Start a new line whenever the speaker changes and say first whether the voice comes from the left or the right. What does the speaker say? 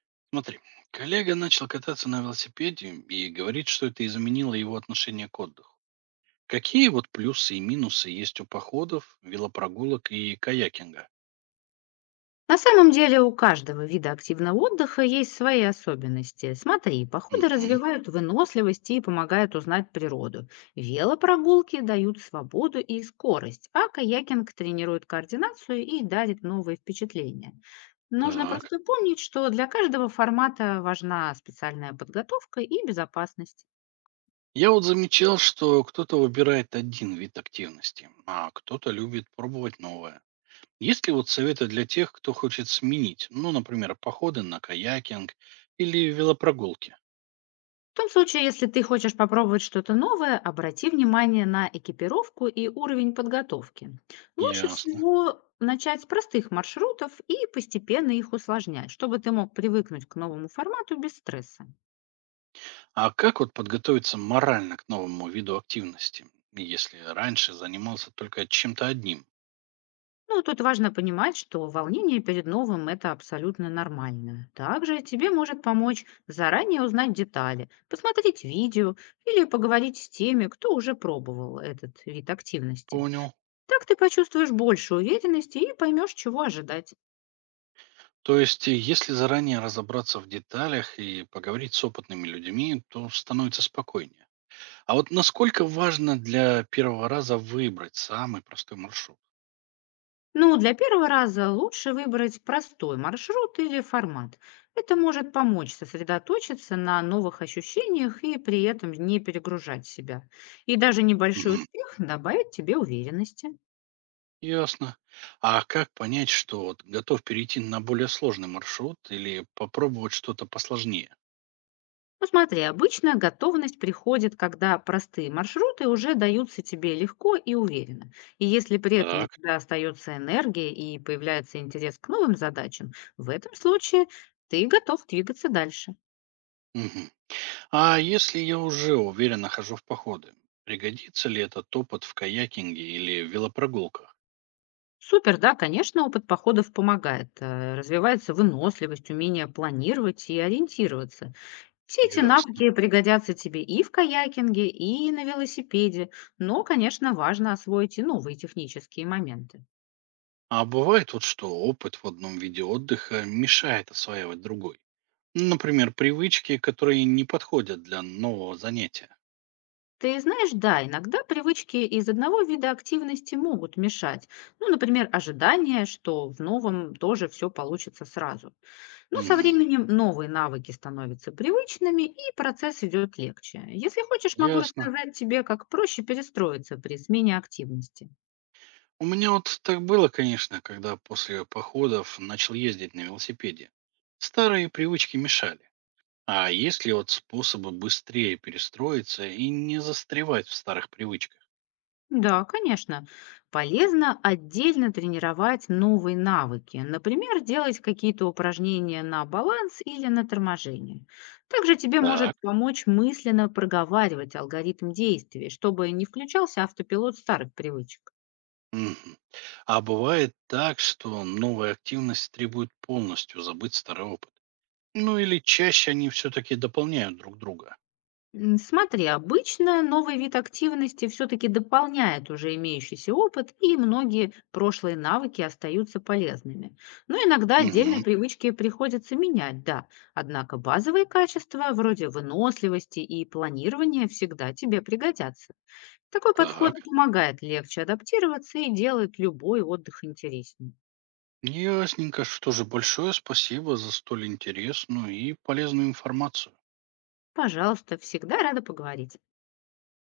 right: Смотри, коллега начал кататься на велосипеде и говорит, что это изменило его отношение к отдыху. Какие вот плюсы и минусы есть у походов, велопрогулок и каякинга?
left: На самом деле у каждого вида активного отдыха есть свои особенности. Смотри, походы
right: Мгм.
left: развивают выносливость и помогают узнать природу. Велопрогулки дают свободу и скорость, а каякинг тренирует координацию и дарит новые впечатления. Нужно
right: Так.
left: просто помнить, что для каждого формата важна специальная подготовка и безопасность.
right: Я вот замечал, что кто-то выбирает один вид активности, а кто-то любит пробовать новое. Есть ли вот советы для тех, кто хочет сменить, ну, например, походы на каякинг или велопрогулки?
left: В том случае, если ты хочешь попробовать что-то новое, обрати внимание на экипировку и уровень подготовки. Лучше
right: Ясно.
left: всего начать с простых маршрутов и постепенно их усложнять, чтобы ты мог привыкнуть к новому формату без стресса.
right: А как вот подготовиться морально к новому виду активности, если раньше занимался только чем-то одним?
left: Ну, тут важно понимать, что волнение перед новым — это абсолютно нормально. Также тебе может помочь заранее узнать детали, посмотреть видео или поговорить с теми, кто уже пробовал этот вид активности.
right: Понял.
left: Так ты почувствуешь больше уверенности и поймешь, чего ожидать.
right: То есть, если заранее разобраться в деталях и поговорить с опытными людьми, то становится спокойнее. А вот насколько важно для первого раза выбрать самый простой маршрут?
left: Ну, для первого раза лучше выбрать простой маршрут или формат. Это может помочь сосредоточиться на новых ощущениях и при этом не перегружать себя. И даже небольшой
right: Мгм.
left: успех добавит тебе уверенности.
right: Ясно. А как понять, что вот готов перейти на более сложный маршрут или попробовать что-то посложнее?
left: Ну смотри, обычно готовность приходит, когда простые маршруты уже даются тебе легко и уверенно. И если при этом у
right: Так.
left: тебя остается энергия и появляется интерес к новым задачам, в этом случае ты готов двигаться дальше.
right: Мгм. А если я уже уверенно хожу в походы, пригодится ли этот опыт в каякинге или велопрогулках?
left: Супер, да, конечно, опыт походов помогает. Развивается выносливость, умение планировать и ориентироваться. Все эти
right: Ясно.
left: навыки пригодятся тебе и в каякинге, и на велосипеде. Но, конечно, важно освоить и новые технические моменты.
right: А бывает вот что опыт в одном виде отдыха мешает осваивать другой. Например, привычки, которые не подходят для нового занятия.
left: Ты знаешь, да, иногда привычки из одного вида активности могут мешать. Ну, например, ожидание, что в новом тоже все получится сразу. Но со
right: Мгм.
left: временем новые навыки становятся привычными, и процесс идет легче. Если хочешь, могу
right: Ясно.
left: рассказать тебе, как проще перестроиться при смене активности.
right: У меня вот так было, конечно, когда после походов начал ездить на велосипеде. Старые привычки мешали. А есть ли вот способы быстрее перестроиться и не застревать в старых привычках?
left: Да, конечно. Полезно отдельно тренировать новые навыки. Например, делать какие-то упражнения на баланс или на торможение. Также тебе
right: Так.
left: может помочь мысленно проговаривать алгоритм действий, чтобы не включался автопилот старых привычек.
right: Мгм. А бывает так, что новая активность требует полностью забыть старый опыт. Ну или чаще они все-таки дополняют друг друга.
left: Смотри, обычно новый вид активности все-таки дополняет уже имеющийся опыт, и многие прошлые навыки остаются полезными. Но иногда отдельные
right: Мгм.
left: привычки приходится менять, да. Однако базовые качества, вроде выносливости и планирования, всегда тебе пригодятся. Такой подход
right: Так,
left: помогает легче адаптироваться и делает любой отдых интереснее.
right: ясненько. Что же, большое спасибо за столь интересную и полезную информацию.
left: Пожалуйста, всегда рада поговорить.